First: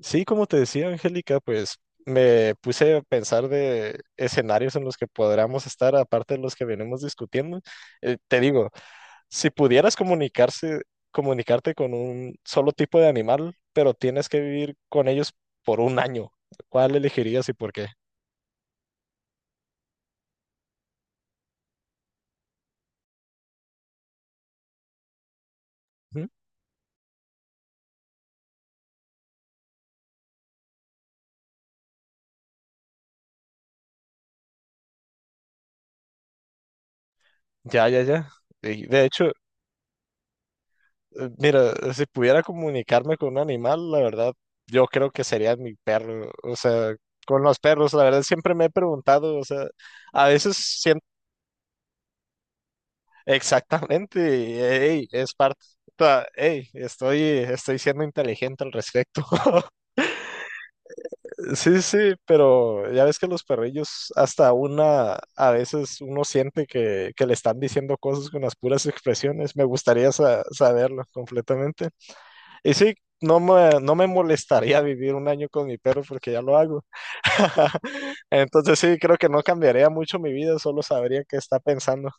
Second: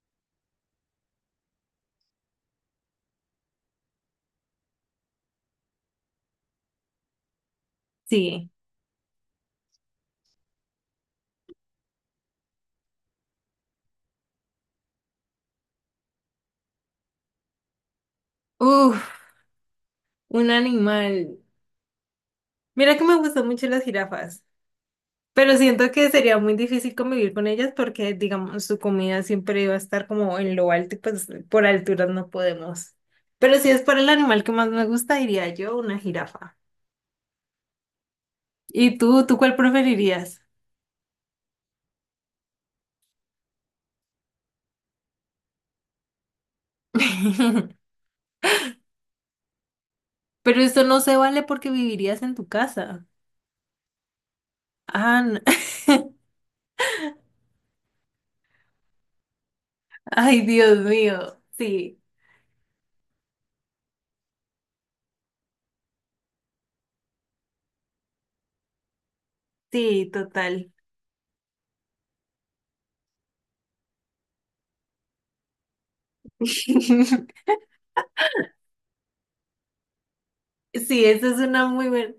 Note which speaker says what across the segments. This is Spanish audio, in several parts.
Speaker 1: Sí, como te decía, Angélica, pues me puse a pensar de escenarios en los que podríamos estar, aparte de los que venimos discutiendo. Te
Speaker 2: Sí.
Speaker 1: digo, si pudieras comunicarte con un solo tipo de animal, pero tienes que vivir con ellos por un año. ¿Cuál elegirías y por qué?
Speaker 2: Uf, un animal. Mira que me gustan mucho las jirafas, pero siento que
Speaker 1: Ujú.
Speaker 2: sería muy difícil convivir con ellas porque, digamos, su comida siempre iba a estar como en lo alto y pues por alturas no podemos. Pero si es por el animal que más me gusta, diría yo una jirafa.
Speaker 1: Ya, ya, ya. Y
Speaker 2: ¿Y
Speaker 1: de
Speaker 2: tú,
Speaker 1: hecho,
Speaker 2: tú cuál preferirías?
Speaker 1: Mira, si pudiera comunicarme con un animal, la verdad, yo creo que sería mi perro. O sea, con los perros, la verdad, siempre me he preguntado, o sea, a veces
Speaker 2: Pero esto no
Speaker 1: siento
Speaker 2: se vale porque vivirías en tu casa.
Speaker 1: exactamente, ey,
Speaker 2: Ah,
Speaker 1: es parte, o sea, ey, estoy siendo inteligente al respecto.
Speaker 2: Ay, Dios mío.
Speaker 1: Sí, sí,
Speaker 2: Sí,
Speaker 1: pero ya ves que los perrillos, hasta una, a veces uno siente que le están diciendo cosas con las puras expresiones. Me
Speaker 2: sí,
Speaker 1: gustaría
Speaker 2: total.
Speaker 1: saberlo completamente. Y sí, no me molestaría vivir un año con mi perro porque ya lo hago. Entonces sí, creo que no cambiaría mucho mi vida, solo
Speaker 2: Sí,
Speaker 1: sabría
Speaker 2: esa
Speaker 1: qué
Speaker 2: es
Speaker 1: está
Speaker 2: una muy
Speaker 1: pensando.
Speaker 2: buena,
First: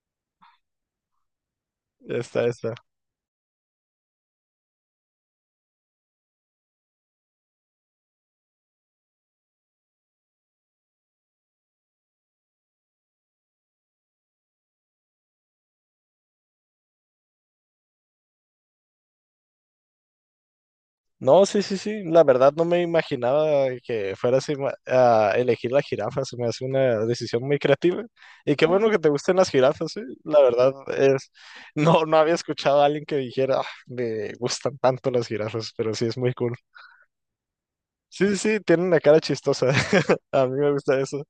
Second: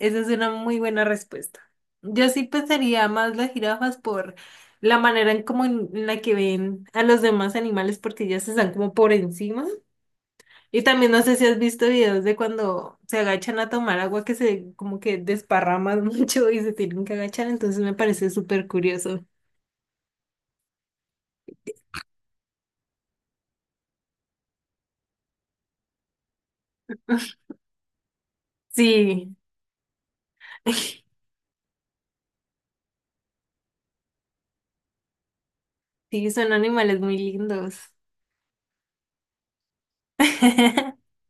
Speaker 2: esa es una muy buena respuesta. Yo sí
Speaker 1: Está, está.
Speaker 2: pensaría más las jirafas por la manera en como en la que ven a los demás animales porque ellas están como por encima. Y también no sé si has visto videos de cuando se agachan a tomar agua que se como que desparraman mucho y se tienen que agachar, entonces me parece súper curioso.
Speaker 1: No, sí, sí, sí, la verdad no me imaginaba que fuera así, a elegir la jirafa, se me hace una decisión muy creativa. Y qué bueno que te gusten
Speaker 2: Sí,
Speaker 1: las jirafas, sí. La verdad es, no, no había escuchado a alguien que dijera: "Ah, me gustan tanto las jirafas, pero sí es
Speaker 2: sí,
Speaker 1: muy
Speaker 2: son
Speaker 1: cool."
Speaker 2: animales muy lindos.
Speaker 1: Sí, sí, sí, tienen una cara chistosa. A mí me gusta eso.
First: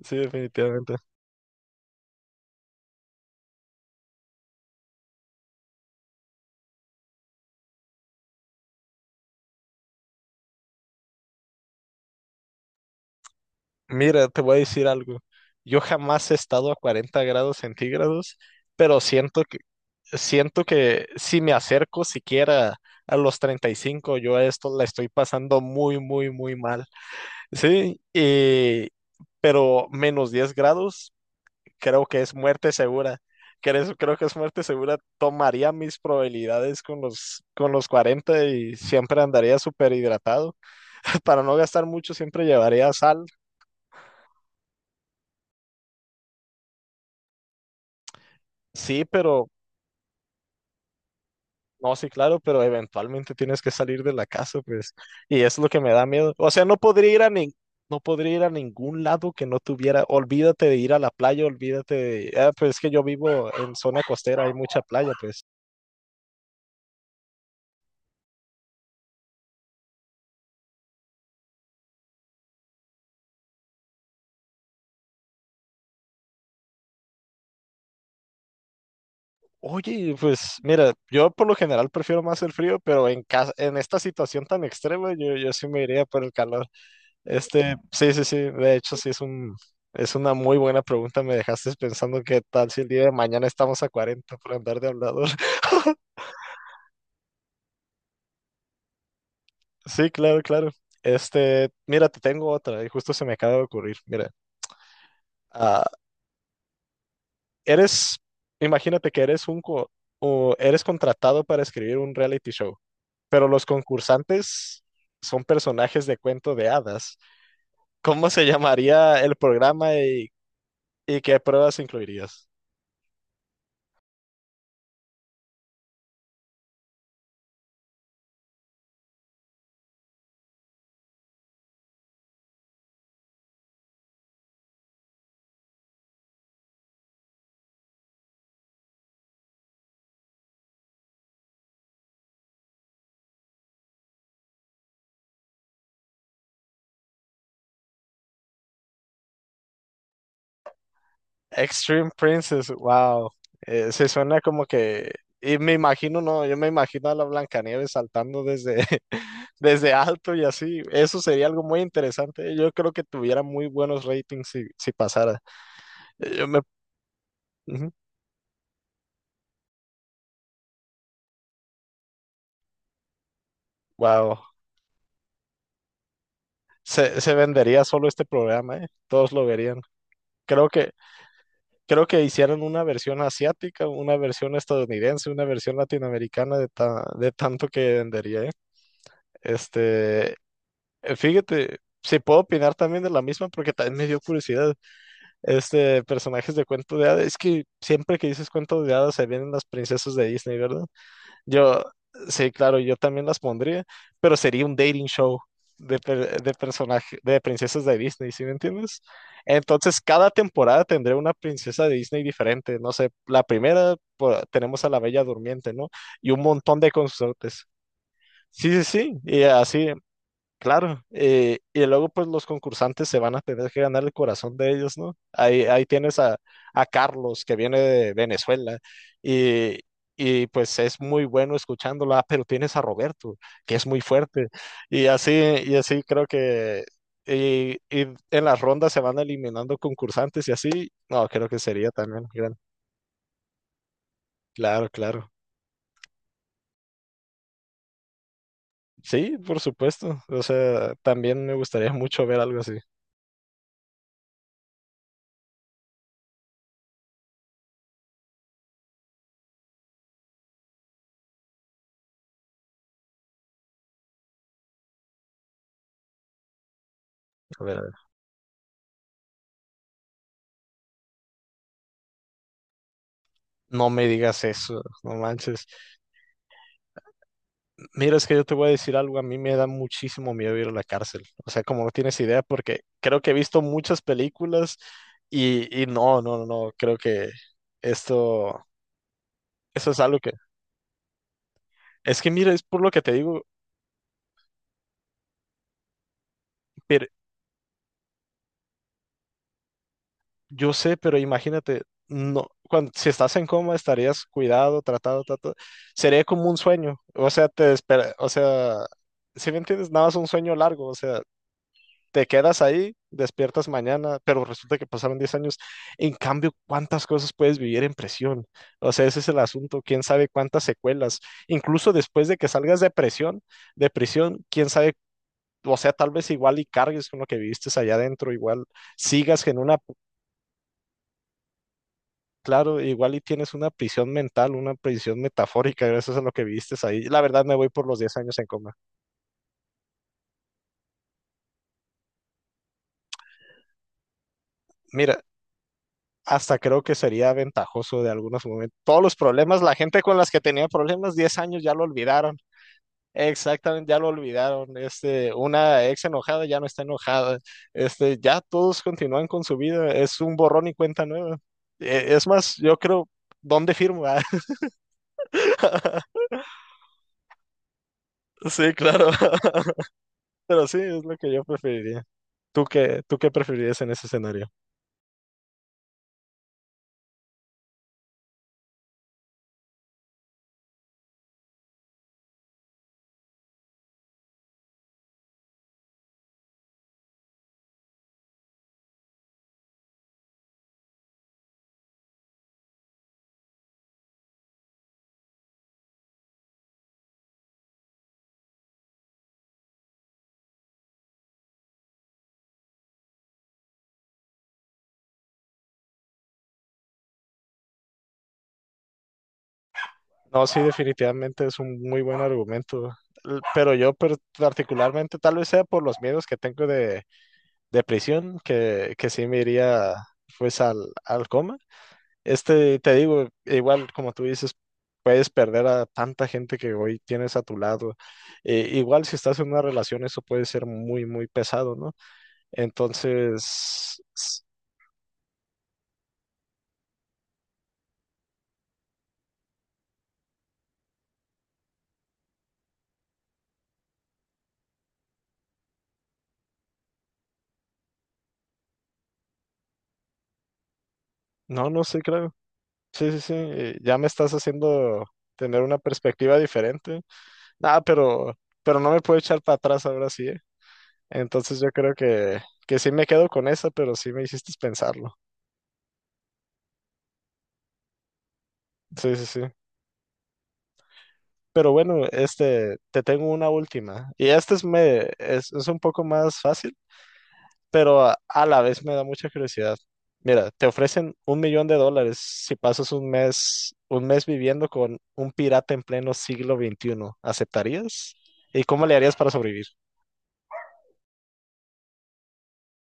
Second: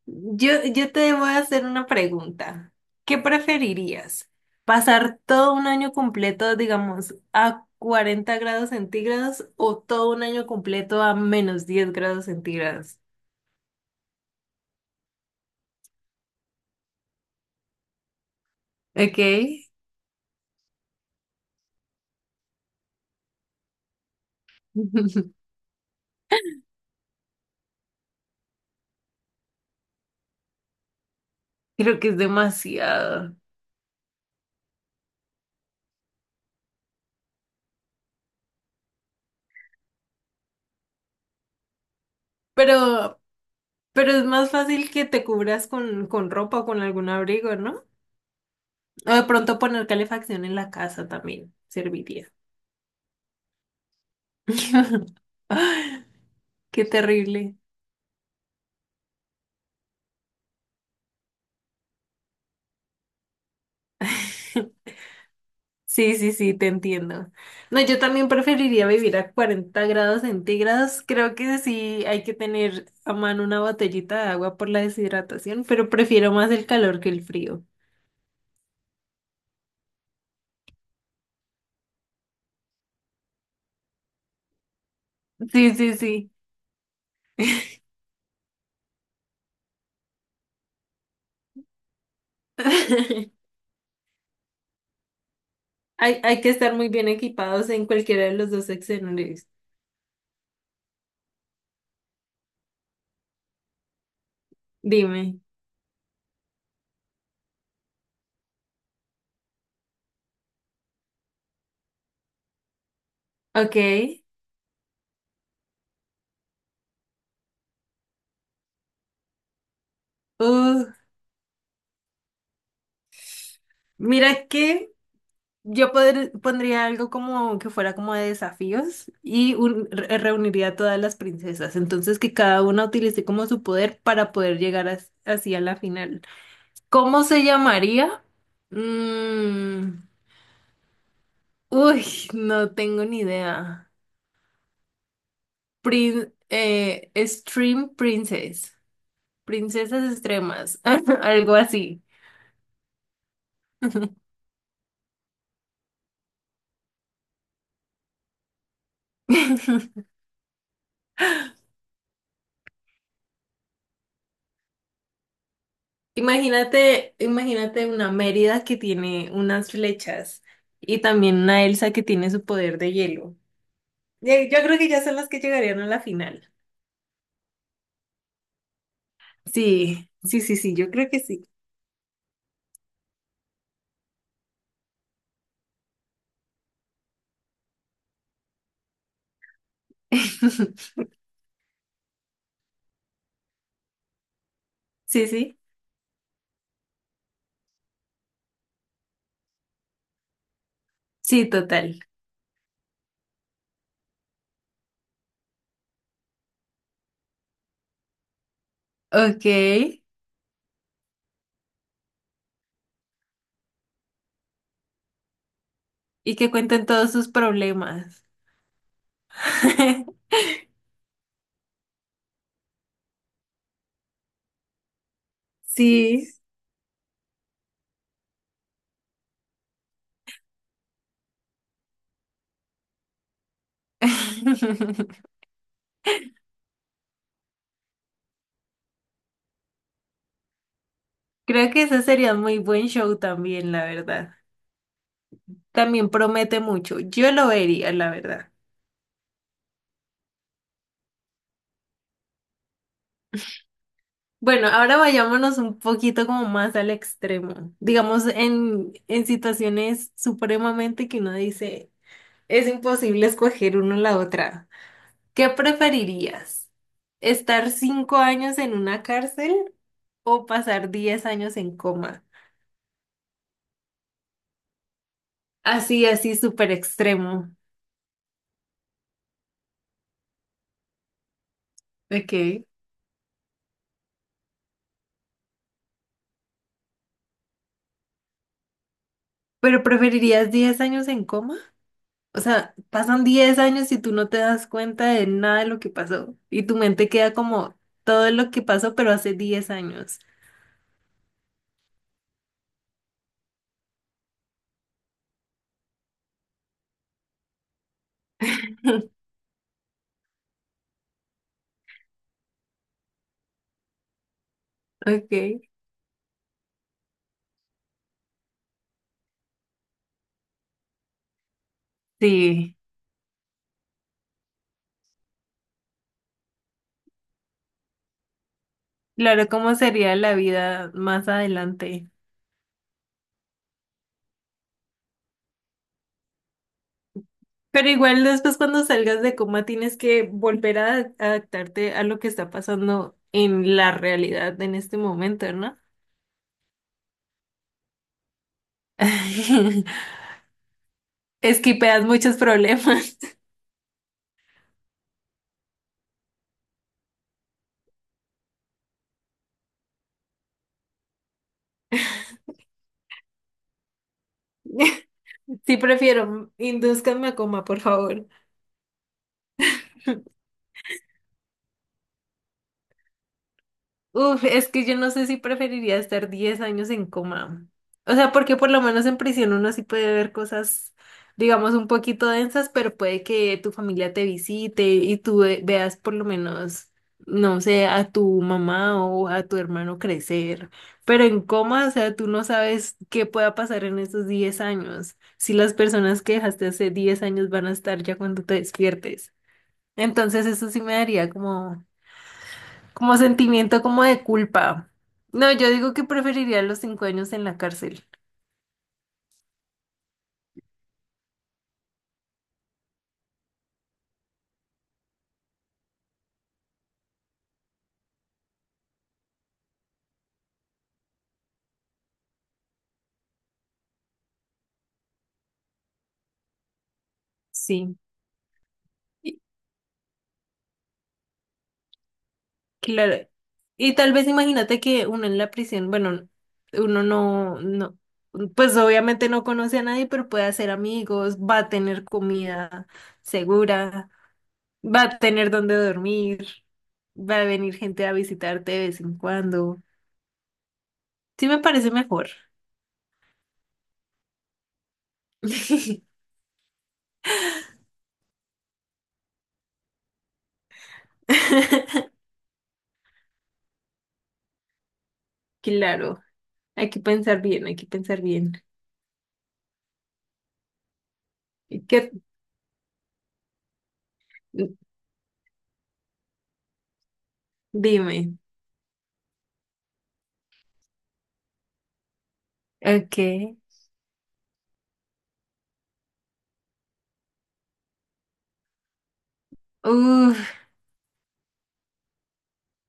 Speaker 1: Sí,
Speaker 2: Yo
Speaker 1: definitivamente.
Speaker 2: te voy a hacer una pregunta. ¿Qué preferirías? ¿Pasar todo un año completo, digamos, a 40 grados centígrados o todo un año completo a -10 grados centígrados?
Speaker 1: Mira, te voy a decir algo. Yo jamás he estado a 40 grados centígrados, pero
Speaker 2: Ok.
Speaker 1: siento que, si me acerco siquiera a los 35, yo a esto la estoy pasando muy, muy, muy mal. Sí, pero menos 10 grados,
Speaker 2: Creo
Speaker 1: creo
Speaker 2: que es
Speaker 1: que es muerte segura.
Speaker 2: demasiado.
Speaker 1: Creo que es muerte segura. Tomaría mis probabilidades con los 40 y siempre andaría súper hidratado. Para no gastar mucho, siempre llevaría
Speaker 2: Pero,
Speaker 1: sal.
Speaker 2: pero es más fácil que te cubras con ropa o con algún abrigo, ¿no?
Speaker 1: Sí,
Speaker 2: O de
Speaker 1: pero
Speaker 2: pronto poner calefacción en la casa también
Speaker 1: no, sí,
Speaker 2: serviría.
Speaker 1: claro, pero eventualmente tienes que salir de la casa, pues. Y es lo que me da miedo. O sea, no
Speaker 2: Qué
Speaker 1: podría ir a nin-
Speaker 2: terrible.
Speaker 1: no podría ir a ningún lado que no tuviera. Olvídate de ir a la playa, olvídate de. Ah, pues es que yo vivo en zona costera, hay mucha playa, pues.
Speaker 2: Sí, sí, sí, te entiendo. No, yo también preferiría vivir a 40 grados centígrados. Creo que sí hay que tener a mano una botellita de agua por la deshidratación, pero prefiero más el calor que el frío.
Speaker 1: Oye, pues mira, yo por lo general prefiero más el frío, pero en casa, en esta situación tan extrema, yo sí
Speaker 2: Sí,
Speaker 1: me
Speaker 2: sí,
Speaker 1: iría por
Speaker 2: sí.
Speaker 1: el calor. Este, sí, sí, sí, de hecho sí es es una muy buena pregunta, me dejaste pensando qué tal si el día de mañana estamos a 40 por andar de hablador.
Speaker 2: Hay que estar muy bien equipados en cualquiera de los dos escenarios.
Speaker 1: Sí, claro, claro. Este, mira, te tengo otra y justo se me acaba de ocurrir. Mira,
Speaker 2: Dime.
Speaker 1: ah, eres, imagínate que eres o eres contratado para escribir un reality show, pero los
Speaker 2: Ok.
Speaker 1: concursantes son personajes de cuento de hadas. ¿Cómo se llamaría el programa y
Speaker 2: Uh,
Speaker 1: qué pruebas incluirías?
Speaker 2: mira que pondría algo como que fuera como de desafíos y reuniría a todas las princesas. Entonces que cada una utilice como su poder para poder llegar así a la final. ¿Cómo se llamaría? Mm, uy, no tengo ni idea. Stream Princess. Princesas extremas. Algo así.
Speaker 1: Extreme Princess, wow. Se suena como que. Y me imagino, no, yo me imagino a la Blancanieves saltando desde alto y así. Eso sería algo muy interesante. Yo creo que tuviera muy buenos ratings si pasara. Yo me.
Speaker 2: Imagínate, imagínate
Speaker 1: Ujú.
Speaker 2: una Mérida que tiene unas flechas y también una Elsa que tiene su poder de hielo.
Speaker 1: Wow.
Speaker 2: Yo creo que ya son las que llegarían a la final.
Speaker 1: Se vendería solo este programa, ¿eh? Todos lo verían.
Speaker 2: Sí, sí, sí,
Speaker 1: Creo
Speaker 2: sí,
Speaker 1: que,
Speaker 2: yo creo que sí.
Speaker 1: creo que hicieron una versión asiática, una versión estadounidense, una versión latinoamericana de tanto que vendería, ¿eh? Este, Fíjate, si puedo opinar también de la misma porque también me dio curiosidad.
Speaker 2: Sí, sí,
Speaker 1: Este, personajes de cuento de hadas, es que siempre que dices cuento de hadas se vienen las princesas de Disney, ¿verdad?
Speaker 2: sí,
Speaker 1: Yo,
Speaker 2: total.
Speaker 1: sí, claro, yo también las pondría, pero sería un dating show de personaje, de princesas de Disney. ¿Sí me entiendes?
Speaker 2: Ok.
Speaker 1: Entonces, cada temporada tendré una princesa de Disney diferente, no sé, la primera pues, tenemos a la Bella Durmiente, ¿no? Y
Speaker 2: Y
Speaker 1: un
Speaker 2: que
Speaker 1: montón
Speaker 2: cuenten
Speaker 1: de
Speaker 2: todos sus
Speaker 1: consortes.
Speaker 2: problemas.
Speaker 1: Sí, sí, sí, y así. Claro, y luego pues los concursantes se van a tener que ganar el corazón de ellos, ¿no? Ahí tienes
Speaker 2: Sí.
Speaker 1: a Carlos, que viene de Venezuela y, y pues es muy bueno escuchándola, pero tienes a Roberto, que es muy fuerte y así, creo que y en las rondas se van eliminando concursantes y así, no, creo que
Speaker 2: Creo que
Speaker 1: sería
Speaker 2: ese
Speaker 1: también
Speaker 2: sería un
Speaker 1: gran-.
Speaker 2: muy buen show también, la verdad.
Speaker 1: Claro, claro.
Speaker 2: También promete mucho. Yo lo vería, la verdad.
Speaker 1: Sí, por supuesto. O sea, también me gustaría mucho ver algo así.
Speaker 2: Bueno, ahora vayámonos un poquito como más al extremo. Digamos, en situaciones supremamente que uno dice, es imposible escoger uno la otra. ¿Qué preferirías?
Speaker 1: A
Speaker 2: ¿Estar
Speaker 1: ver, a ver.
Speaker 2: 5 años en una cárcel o pasar 10 años en coma?
Speaker 1: No me digas eso, no manches.
Speaker 2: Así, así, súper extremo.
Speaker 1: Mira, es que yo te voy a decir algo, a mí me da muchísimo miedo ir a la cárcel. O sea, como no tienes idea,
Speaker 2: Ok.
Speaker 1: porque creo que he visto muchas películas y no, no, no, no, creo que esto,
Speaker 2: ¿Pero
Speaker 1: eso es algo que,
Speaker 2: preferirías 10 años en coma?
Speaker 1: es que
Speaker 2: O
Speaker 1: mira, es
Speaker 2: sea,
Speaker 1: por lo que te
Speaker 2: pasan
Speaker 1: digo,
Speaker 2: 10 años y tú no te das cuenta de nada de lo que pasó. Y tu
Speaker 1: pero
Speaker 2: mente queda como todo lo que pasó, pero hace 10 años.
Speaker 1: yo sé, pero imagínate, no, cuando, si estás en coma estarías cuidado, tratado, sería como un sueño, o sea, te espera, o sea, si me entiendes, nada más un sueño largo, o sea, te quedas ahí, despiertas mañana, pero resulta que pasaron
Speaker 2: Ok,
Speaker 1: 10 años. En cambio, ¿cuántas cosas puedes vivir en prisión? O sea, ese es el asunto, quién sabe cuántas secuelas. Incluso después de que
Speaker 2: sí.
Speaker 1: salgas de prisión, quién sabe, o sea, tal vez igual y cargues con lo que viviste allá adentro, igual sigas
Speaker 2: Claro,
Speaker 1: en
Speaker 2: cómo
Speaker 1: una,
Speaker 2: sería la vida más adelante.
Speaker 1: claro, igual y tienes una prisión mental, una prisión metafórica gracias a lo que viviste ahí. La verdad me voy por
Speaker 2: Pero
Speaker 1: los 10
Speaker 2: igual
Speaker 1: años en
Speaker 2: después
Speaker 1: coma.
Speaker 2: cuando salgas de coma tienes que volver a adaptarte a lo que está pasando en la realidad en este
Speaker 1: Mira,
Speaker 2: momento, ¿no?
Speaker 1: hasta creo que sería ventajoso de algunos momentos. Todos los problemas, la gente con las que tenía problemas 10 años ya lo
Speaker 2: Esquipeas muchos
Speaker 1: olvidaron.
Speaker 2: problemas.
Speaker 1: Exactamente, ya lo olvidaron. Este, una ex enojada ya no está enojada. Este, ya todos continúan con su vida. Es un borrón y cuenta nueva. Es más, yo creo, ¿dónde firmo? ¿Ah?
Speaker 2: Sí, prefiero, indúzcanme a coma, por favor.
Speaker 1: Sí, claro. Pero sí, es lo que yo preferiría. ¿Tú qué preferirías en ese
Speaker 2: Uf,
Speaker 1: escenario?
Speaker 2: es que yo no sé si preferiría estar 10 años en coma. O sea, porque por lo menos en prisión uno sí puede ver cosas, digamos, un poquito densas, pero puede que tu familia te visite y tú veas por lo menos, no sé, a tu mamá o a tu hermano crecer. Pero en coma, o sea, tú no sabes qué pueda pasar en esos 10 años, si las personas que dejaste hace 10 años van a estar ya cuando te despiertes. Entonces eso sí me daría como sentimiento como de culpa. No, yo digo que preferiría los 5 años en la cárcel.
Speaker 1: No, sí, definitivamente es un muy buen argumento, pero yo particularmente tal vez sea por los miedos que tengo de prisión, que sí me iría pues al coma. Este, te digo, igual como tú dices, puedes perder a tanta gente que hoy tienes a tu lado.
Speaker 2: Sí,
Speaker 1: Igual si
Speaker 2: y-
Speaker 1: estás en una relación, eso puede ser muy, muy pesado, ¿no?
Speaker 2: claro. Y
Speaker 1: Entonces,
Speaker 2: tal vez imagínate que uno en la prisión, bueno, uno no, no, pues obviamente no conoce a nadie, pero puede hacer amigos, va a tener comida segura, va a tener donde dormir, va a venir gente a visitarte de vez en cuando. Sí me
Speaker 1: no, no
Speaker 2: parece
Speaker 1: sé,
Speaker 2: mejor.
Speaker 1: creo. Sí, sí, sí, ya me estás haciendo tener una perspectiva diferente. Ah, pero no me puedo echar para atrás ahora sí, ¿eh? Entonces yo creo que sí me quedo con esa, pero sí me hiciste pensarlo.
Speaker 2: Claro, hay que pensar bien, hay que pensar bien.
Speaker 1: Sí, sí, sí. Pero bueno,
Speaker 2: ¿Qué
Speaker 1: este, te tengo una última. Y esta es un poco más fácil, pero
Speaker 2: Dime.
Speaker 1: a la vez me da mucha curiosidad. Mira, te ofrecen 1 millón de dólares si pasas
Speaker 2: Ok.
Speaker 1: un mes viviendo con un pirata en pleno siglo XXI. ¿Aceptarías? ¿Y cómo le harías para sobrevivir?
Speaker 2: Uf,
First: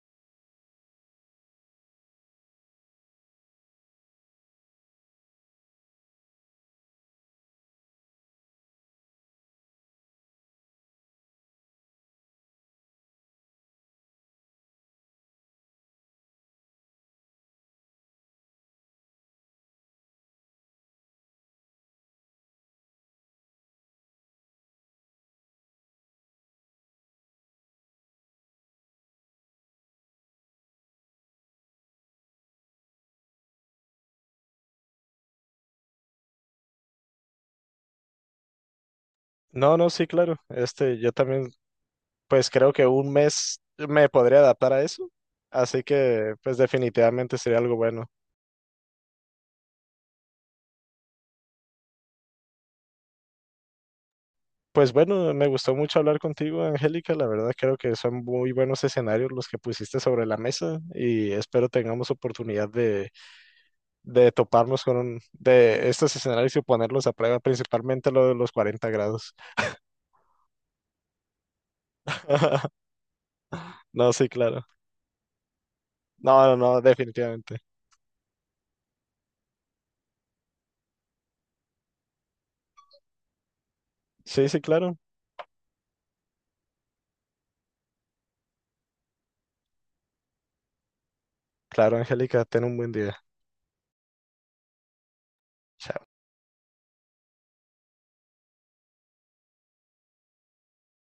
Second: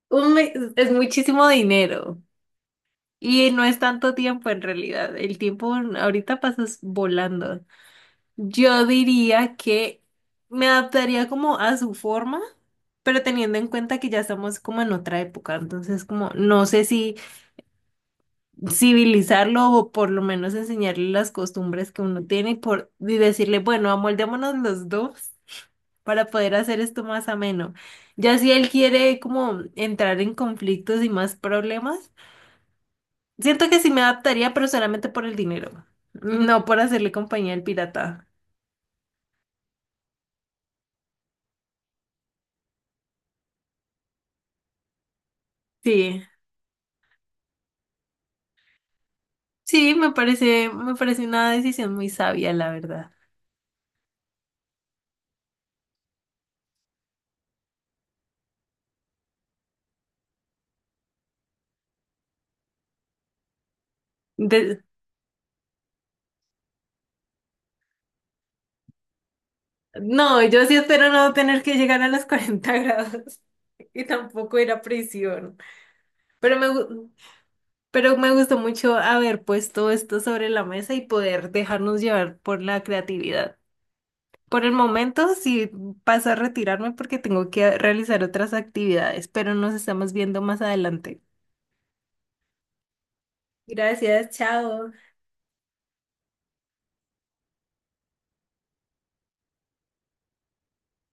Speaker 2: un mes es muchísimo dinero. Y no es tanto tiempo en realidad. El tiempo ahorita pasas volando. Yo diría que me adaptaría como a su forma, pero teniendo en cuenta que ya estamos como en otra época. Entonces, como no sé si civilizarlo o por lo menos enseñarle las costumbres que uno tiene y decirle, bueno, amoldémonos los dos para poder hacer esto más ameno. Ya si él quiere como entrar en conflictos y más problemas, siento que sí me adaptaría, pero solamente por el dinero, no por hacerle compañía al pirata.
Speaker 1: No, no, sí, claro. Este, yo también, pues creo que un mes me podría adaptar a eso. Así
Speaker 2: Sí,
Speaker 1: que pues definitivamente sería algo bueno.
Speaker 2: sí, me parece una decisión muy sabia, la verdad.
Speaker 1: Pues bueno, me gustó mucho hablar contigo, Angélica. La verdad creo que son muy buenos escenarios los que pusiste sobre la mesa y espero tengamos oportunidad de toparnos
Speaker 2: De-
Speaker 1: con de estos escenarios y ponerlos a prueba, principalmente lo de los 40 grados.
Speaker 2: no, yo sí espero no tener que llegar a los 40 grados y
Speaker 1: No, sí,
Speaker 2: tampoco
Speaker 1: claro.
Speaker 2: ir a prisión.
Speaker 1: No, no,
Speaker 2: Pero me,
Speaker 1: no,
Speaker 2: gu-
Speaker 1: definitivamente.
Speaker 2: pero me gustó mucho haber puesto esto sobre la mesa y poder dejarnos llevar por la creatividad.
Speaker 1: Sí, sí,
Speaker 2: Por el
Speaker 1: claro.
Speaker 2: momento sí paso a retirarme porque tengo que realizar otras actividades, pero nos estamos viendo más adelante.
Speaker 1: Claro, Angélica, ten un buen día.
Speaker 2: Gracias, chao.
Speaker 1: Chao.